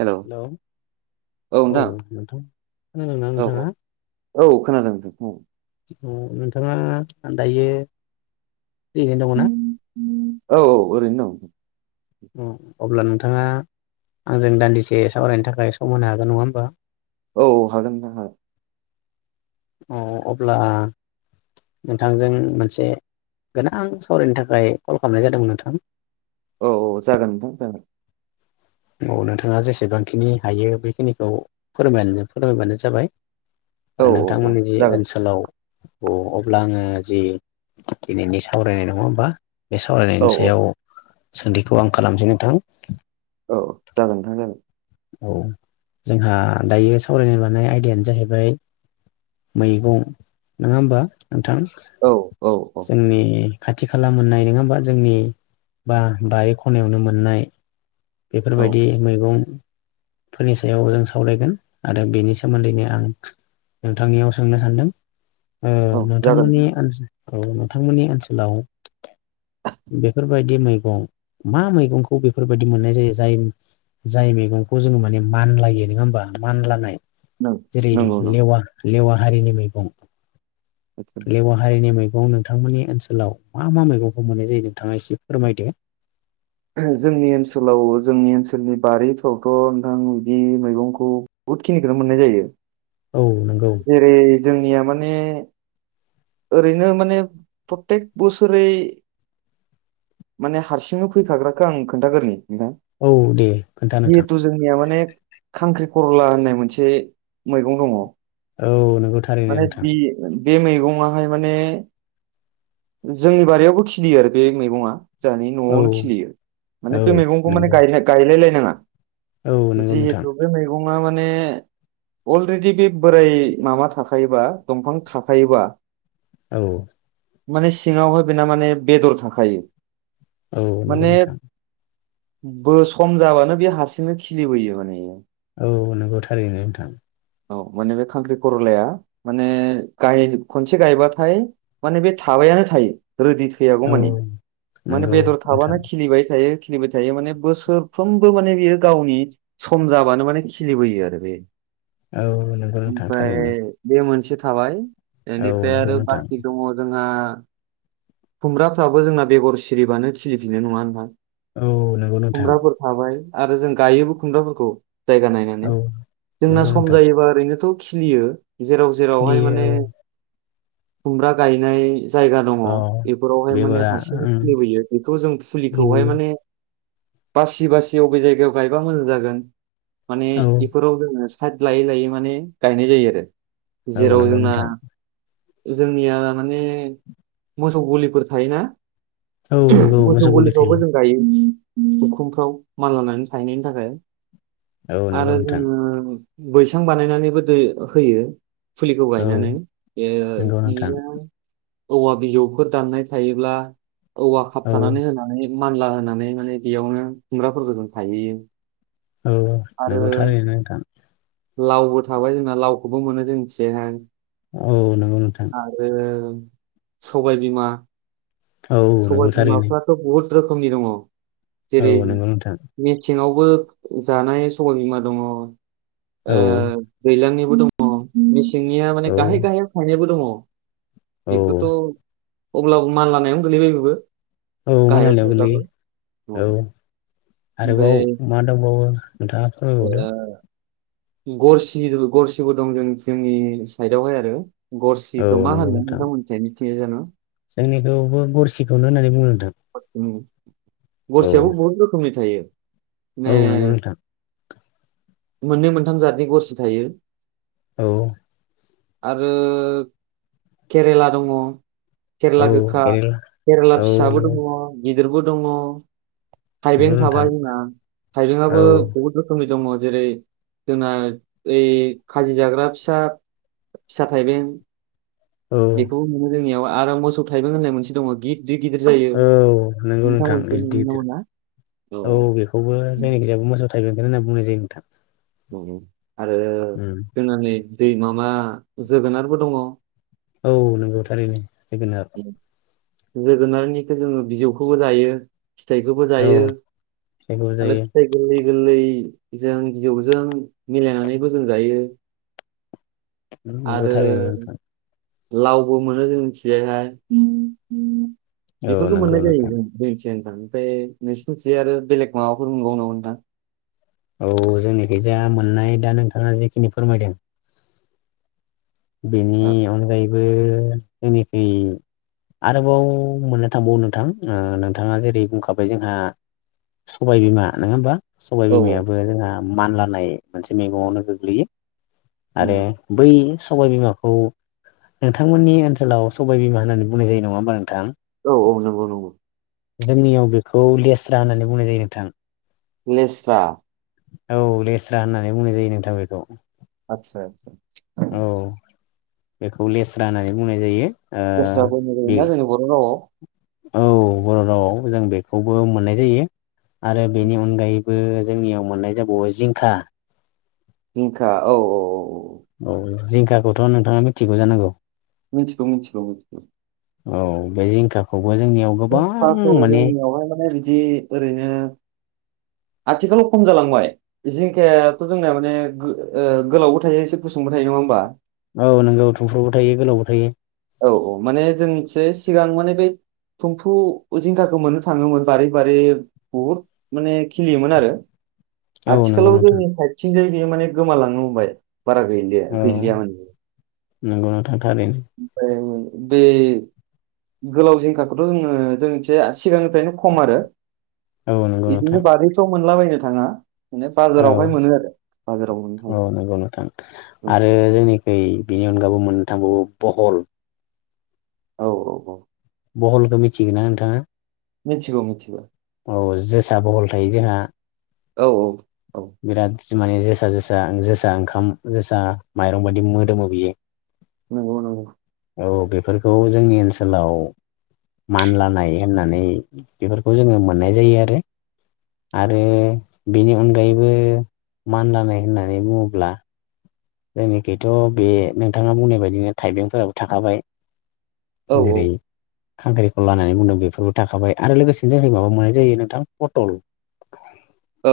Hello hello औ नोंथां। खोनादों ना औ नोंथाङा? औ औ खोनादों नोंथां औ नोंथाङा आनदायो फ्रियैनो दङ ना? औ औ ओरैनो दं। अ' अब्ला नोंथाङा आंजों दान्दिसे सावरायनो थाखाय सम होनो हागोन नङा होमबा? औ औ हागोन नोंथां हाग औ अब्ला नोंथांजों मोनसे गोनां सावरायनो थाखाय कल खामनाय जादोंमोन नोंथां। औ औ जागोन नोंथां जागोन। औ नोंथाङा जेसेबांखिनि हायो बेखिनिखौ फोरमायनानै फोरमायबानो जाबाय। औ ओ औ औ नोंथांमोननि जि जागोन ओनसोलाव अ' अब्ला आङो जि दिनैनि सावरायनाय नङा होमबा? बे औ सावरायनायनि सायाव सोंथिखौ आं खालामसै नोंथां। औ जागोन नोंथां जागोन। औ जोंहा दायो सावरायनो लानाय आयदायानो जाहैबाय मैगं नोङा होमबा नोंथां? औ औ जोंनि खाथि खाला मोननाय नोङा होमबा जोंनि बा बारि खनायावनो मोननाय। औ बेफोरबायदि मैगं फोरनि सायाव जों सावरायगोन। आरो बेनि सोमोन्दैनो आं नोंथांनियाव सोंनो सान्दों। ओ औ जागोन नोंथांमोननि ओनस औ नोंथांमोननि ओनसोलाव बे फोरबायदि मैगं मा मैगंखौ बेफोर बायद दि मोननाय जायो। जाय जाय मेगंखौ जोङो माने मानलायो नङा होमबा? मानलानाय नों जेरै नंगौ नों लेवा लेवा हारिनि मैगं लेवा हारिनि मैग गं नोंथांमोननि ओनसोलाव मा मा मैगंखौ मोननाय जायो नोंथाङा इसे फोरमायदो। जोंनि ओनसोलाव जोंनि ओनसोलनि बारिफ्रावथ' नोंथां बिदि मैगंखौ बुहुद खिनिखोनो मोननाय जायो। औ नंगौ जेरै जोंनिया माने ओरैनो माने प्रथेक बोसोरै माने हारसिंनो फैखाग्राखो आं खोन्थाग्रोनि। नोंथां औ दे खोन्था नोंथां जिहेथु जोंनिया माने खांख्रि खर'ला होननाय मोनसे मैगं दङ। औ नोंगौ थारैनो माने नोंथां। बे बे मैगङाहाय माने जोंनि बारियावबो खिलियो आरो बे मैगङा। जाहानि औ न'आवनो खिलियो माने बे मैगंखौ माने नंगौ गायलाय-गायलायलाय नाङा। औ नंगौ नोंथां जिहेथु बे मैगंआ माने। अलरेडि बे बोराय माबा थाखायोबा दंफां थाफायोबा। औ। माने सिङावहाय बेना माने बेदर थाखायो। औ नंगौ माने नोंथां। बो सम जाबानो बे हारसिंनो खिलिबोयो माने। औ नोंगौ थारैनो नोंथां। औ माने बे खांख्रि खरलाया माने गाय खनसे गायबाथाय माने बे थाब बायानो थायो। रोदि थैयागौ औ मानि‌, माने नंगौ बेदर नोंथां थाबानो खिलिबाय थायो। खिलिबाय थायो माने बोसोरफ्रोमबो माने बियो गावनि सम जाबानो माने खिलिबोयो आरो बे। औ नंगौ नोंथां थारैनो ओमफाय बे मोनस से थाबाय औ एनिफ्राय नंगौ आरो नोंथां बाखि दङ जोंहा खुमब्राफ्राबो जोंना बेगर सिरिबानो खिलिफिन नङा नोंथां? औ नंगौ नोंथां। खुमब्राफोर थाबाय आरो जों गायोबो खुमब्राफोरखौ जायगा नायनानै। औ जोंना नंगौ सम नोंथां जायोबा ओरै नोथ' खिलियो जेराव जेरावहाय माने खिलियो खुमब्रा गायनाय जायगा दङ औ बेफोरावहाय माने बेगरा हारसिं ओम खुलिबोयो बेखौ जों फुलिखौहाय खिलियो माने बासि बासि अबे जायगायाव गायबा मोजां जागोन माने औ इफोराव जोङो साइड लायै लायै माने गायनाय जायो आरो। औ जेराव नंगौ जोंना नोंथां जोंनिया माने मोसौ गलिफोर थायोना औ नंगौ मोसौ गलि थायो गलिफ्रावबो जों गायो। उखुमफ्राव माल लानानै थाहैनायनि थाखाय औ नंगौ आरो नोंथां जोङो बैसां बानायनानैबो दै होयो। फुलिखौ औ गायनानै बेयो नंगौ नोंथां बिनिनो। औवा बिजौफोर दाननाय थायोब्ला औवा औ खाबथानानै होनानै मानला होनानै माने बेयावनो खुमब्राफोरबो जों थायहोयो। औ आरो नंगौ थारैनो नोथां। लावबो थाबाय जोंना लावखौबो मोनो जोंथिहाय। औ नंगौ नोंथां। सबायबिमा, औ सबाय नंगौ थारैनो बिमाफ्राथ' बहुत रोखोमनि दङ। औ नोंगौ नोंथां। सेंङावबो जानाय सबायबिमा दङ ओ औ दैलांनि बो दङ। मेसेंनिया औ माने गाहाय गाहायाव थायनायबो दङ। औ बेखोथ' अब्लाबो मान लानायानोनो गोलैबाय बेबो। औ गाहायाव मानलानायाव थायब्लाबो गोलैयो औ। आरोबाव ओमफ्राय मा दंबावो नोंथाङा ओ फोरमायबावदो। गरसि, गरसिबो दं जों जोंनि साइदावहाय आरो। औ गरसिखो मा नंगौ होनो नोंथां नोंथांमोननि थिंजजाय मिथियो जानो? जोंनिखौबो गरसिखौनो होननानै बुङो नोंथां। उम। औ गरसियाबो बहुत रोखोमनि थायो। माने औ नंगौ नोंथां। मोननै मोनथाम जातनि गरसि थायो। औ। आरो केरेला दङ। औ केरेला गोखा। केरेला केरेला औ फिसाबो दं। नंगौ गिदिरबो दङ। नंगौ थाइबें नोंथां थाबाय जोंना, औ थाइबेंआबो बहुत रोखोमनि दङ। जेरै जोंना ओइ खाजि जाग्रा फिसा फिसा थाइबें। औ बेखौबो मोनो जोंनियाव, आरो मोसौ थाइबें होननाय मोनसे दङ गिद गिदिर गिदिर जायो। औ नंगौ नोंथां नोंथांमोननिखै बिदि मोनोना गिदिर मोना? औ बेखौबो जोंनि खिजायबो मोसौ थाइबेंखौनो होनना बुंनाय जायो नोंथां। औ ओ। आरो उम जोंना नै दै माबा जोगोनारबो दङ। औ नंगौ थारैनो जोगोनार। जोगोनारनिखौ जोङो बिजौखौबो जायो। फिथाइखौबो औ जायो जायखौ आरो जायो फिथाइ गोरलै गोरलै जों बिजजौजों मिलायनानैबो जों जायो। नोंगौ आरो थारैनो नोंथां। लावबो मोनो जों जोंनिथिंजायहाय। औ बेफोरखौ नंगौ मोननाय जायो नोंथां जों जोंनि ओमफ्राय नोंसोरनिथिं आरो बेलेग माबाफोर मोनबावो नामा नोंथां? औ जोंनिखैजा मोननाय दा नोंथाङा जेखिनि फोरमायदों बेनि नोंथां अनगायैबो जोंनिखै आरोबाव मोननो थांबावो नोंथां ओ नोंथाङा जेरै बुंखाबाय जोंहा सबायबिमा नङाहोमबा? सबाय औ बिमायाबो जोंहा मानलानाय मोनसे मैगङावनो गोग्लैयो आरो नंगौ। बै सबायबिमाखौ नोंथांमोननि ओनसोलाव सबाय बिमा होननानै बुंनाय जायो नङा होमबा नोंथां औ औ नंगौ नंगौ जोंनियाव बेखौ लेस्रा होननानै बुंनाय जायो नोंथां लेस्रा औ लेस्रा होननानै बुंनाय जायो नोंथां बेखौ आतसा आतसा औ बेखौ लेस्रा होननानै बुंनाय जायो। ओ लेस्रा बुंनाय बे जायोना जोंनि बर' रावआव औ बर' रावआव जों बेखौबो मोननाय जायो आरो बेनि अनगायैबो जोंनियाव मोननाय जाबावो जिंखा जिंखा औ औ औ जिंखाखौथ' नोंथाङा मिथिगौ जानांगौ मिथिगौ मिथिगौ मिथिगौ औ बे जिंखाखौ जिंखाखौ जोंनियावहाय माने बिदि ओरैनो आथिखालाव खम जालांबाय जिंखायाथ जोंनाया माने ओ गोलावबो थायो एसे गुसुंबो थायो थायो नङा होनबा? औ नोंगौ थुमफ्रुबो थायो गोलावबो थायो औ औ माने जोंनिखिजाय सिगां माने बै थुमफ्रु जिंखाखौ मोननो थाङोमोन बारै बारै बहुद माने खिलियोमोन आरो औ नंगौ आथिखालाव नोंथां जोंनि साइथिंजाय बे माने गोमालांनो हमबाय बारा गैलिया औ गैलिया माने इयो नंगौ नोंथां थारैनो बे गोलाव जिंखाखौथ' जोङो जोंनिखिजाय सिगांनिफ्रायनो खम आरो औ नंगौ नोंथां बिदिनो बारिफ्राव मोनलाबायनो थाङा माने औ बाजारावहाय मोनो आरो बाजाराव मोननो थाङो औ नंगौ नोंथां आरो जोंनिखै बिनि अनगाबो मोन्नो थांबावो बहल औ औ औ बहलखौ मिथिगोना नोंथाङा मिथिगौ मिथिगौ औ जोसा बहल थायो जोंहा औ औ औ बिराद जोसा जोसा जोसा ओंखाम जोसा माइरं बायदि मोदोमो बियो। नोंगौ नोंगौ औ बेफोरखौ जोंनि ओनसोलाव मानलानाय होननानै बेफोरखौ जोङो मोननाय जायो आरो आरो बेनि अनगायैबो मानलानाय होननानै बुङोब्ला जोंनिखिथ' बे नोंथाङा बुंनाय बायदिनो थाइबेंफोराबो थाखाबाय औ जेरै खांख्रिखला होननानै बुंदों बेफोरबो थाखाबाय आरो लोगोसेनो जोंनिखै माबाबो मोननाय जायो नोंथां पटल औ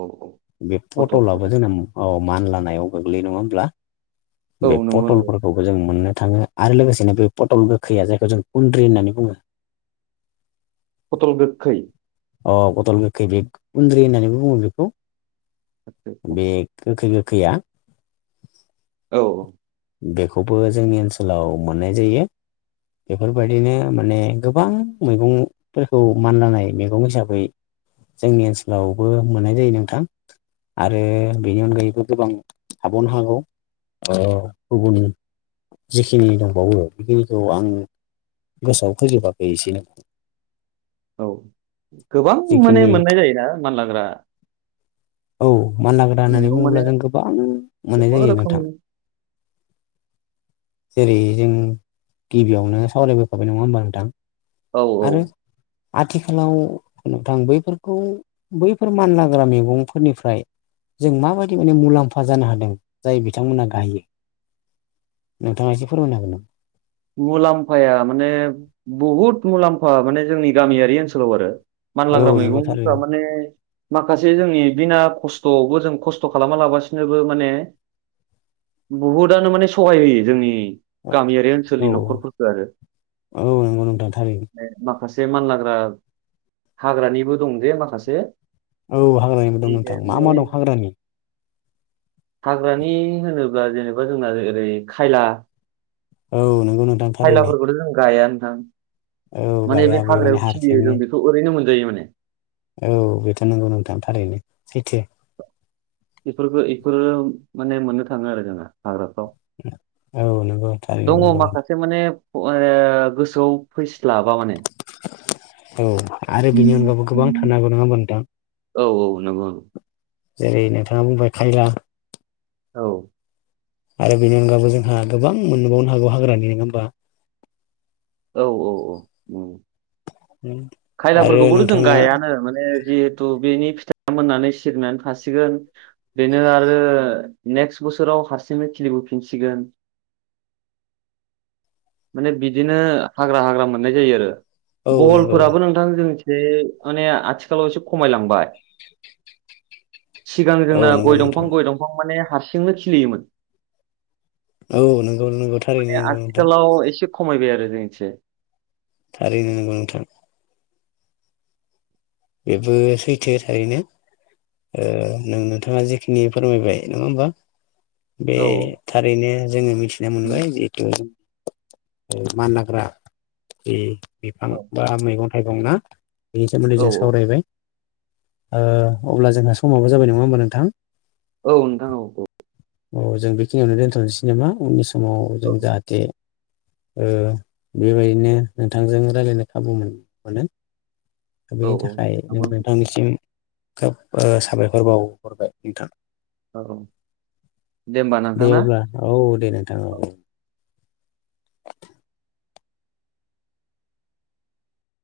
औ औ बे फटल पट'लाबो फटल जोंना औ मानलानायाव गोग्लैयो नङा होमब्ला औ बे नंगौ नंगौ पटलफोरखौबो जों मोननो थाङो आरो लोगोसेनो बे पटल गोखैया जायखौ जों खुन्द्रि होननानै बुङो फटल गोखै अ पटल गोखै बे खुन्द्रि होननानैबो बुङो बेखौ बे गोखै गोखैया औ औ बेखौबो जोंनि ओनसोलाव मोननाय जायो। बेफोरबायदिनो माने गोबां मैगंफोरखौ मानलानाय मैगं हिसाबै जोंनि ओनसोलावबो मोननाय जायो नोंथां, आरो बेनि अनगायैबो गोबां थाबावनो हागौ ओ गुबुन जिखिनि दंबावो बेखिनिखौ आं गोसोआव फैजोबाखै एसेनो औ गोबां माने जिखिनि मोननाय जायोना मानलाग्रा। औ मानलाग्रा होननानै मैगं माने बुङोब्ला जों गोबां मोननाय गोबां जायो नोंथां। रोखोमनि जेरै जों गिबियावनो सावरायबोखाबाय नङा होमबा नोंथां? औ औ आरो आथिखालाव नोंथां बैफोरखौ बैफोर मानलाग्रा मैगंफोरनिफ्राय जों माबायदि माने मुला म्फा जानो हादों जाय बिथांमोना गायो, नोंथाङा एसे फोरमायनो हागोन नामा? मुलाम्फाया माने बहु मानलाग्रा औ नंगौ मैगंफ्रा थारैनो माने माखासे जोंनि बिना ख स्थ'आवबो जों खस्थ' खालामा लाबासिनोबो माने बुहुदानो माने सहाय होयो जोंनि गामियारि ओनसो लनि फोरनि औ न'खरफोरखो आरो औ नंगौ नोंथां थारैनो [inaudible] माखासे [inaudible] मानलाग्रा हाग्रानिबो दं जे माखासे औ हाग्रानिबो दं नोंथां मा मा माने दं हाग्रानि? हाग्रानि होनोब्ला जेनेबा जोंना ओरै खायला औ नंगौ नोंथां थारैनो खायलाफोरखौथ' जों गायानो औ माने गाया बे माने हाग्रायाव खिलियो हारसिंनो जों बेखौ ओरैनो मोनजायो माने। औ बेथ' नंगौ नोंथां थारैनो सैथो। बेफोरखौ इफोरो माने मोननो थाङो आरो जोंना हाग्रा औ नंगौ [inaudible] थारैनो दङ नंगौ माखासे माने ओ गोसोआव फैस्लाबा माने। औ आरो बेनि अनगायबो गोबां थानो हागौ नङा होनबा नोंथां? औ औ नंगौ नंगौ। जेरै नोंथाङा बुंबाय खायला औ आरो बेनि अनगायबो जोंहा गोबां मोननोबावनो हागौ हाग्रानि नङा होनबा? औ औ औ [inaudible] आरो खायलाफोरखौबोथ' जों नोंथाङा गायानो माने जिहेथु बेनि फिथ मोननानै सिरिनानै थासिगोन बेनो आरो नेक्स्ट बोसोराव हारसिंनो खिलि बोफिनसिगोन। [inaudible] माने बिदिनो हाग्रा हाग्रा मोननाय जायो आरो। औ नंगौ बहलफोराबो नोंथां जोंनि बे माने आथिखालाव एसे खमायलांबाय। सिगां औ जोंना नंगौ गय दंफां नोंथां गय दंफां माने हारसिंनो खिलियोमोन। औ नोंगौ नोंगौ थारैनो माने नंगौ नोंथां। आथिखालाव एसे खमायबाय आरो जोंनिथिंजाय। थारैनो नोंगौ नोंथां। बेबो सैथो थारैनो। ओ नों-नोंथाङा जेखिनि फोरमायबाय नङा होमबा। बे औ थारैनो जोङो मिथिनो मोनबाय जिहेतु [inaudible] ओ मान हाग्रा जि बिफां औ बा मैगं थाइगं ना। बेसो मुलि औ जास ओ अब्ला जोंहा समावो जाबाय नङा होमबा नोंथां? औ नोंथां औ औ औ जों बेखिनियावनो दोनथ'नोसै नामा उननि समाव जों जाहाथे ओ बेबायदिनो नोंथांजों रायजलायनो खाबु मोन मोनो औ औ जों नंगौ नोंथां नोंथांनिसिम खोब साबायखर बावहरबाय नोंथां औ औ होमबा [inaudible] दे नोंथां ना अब्ला औ औ दे नोंथां औ औ [unintelligible]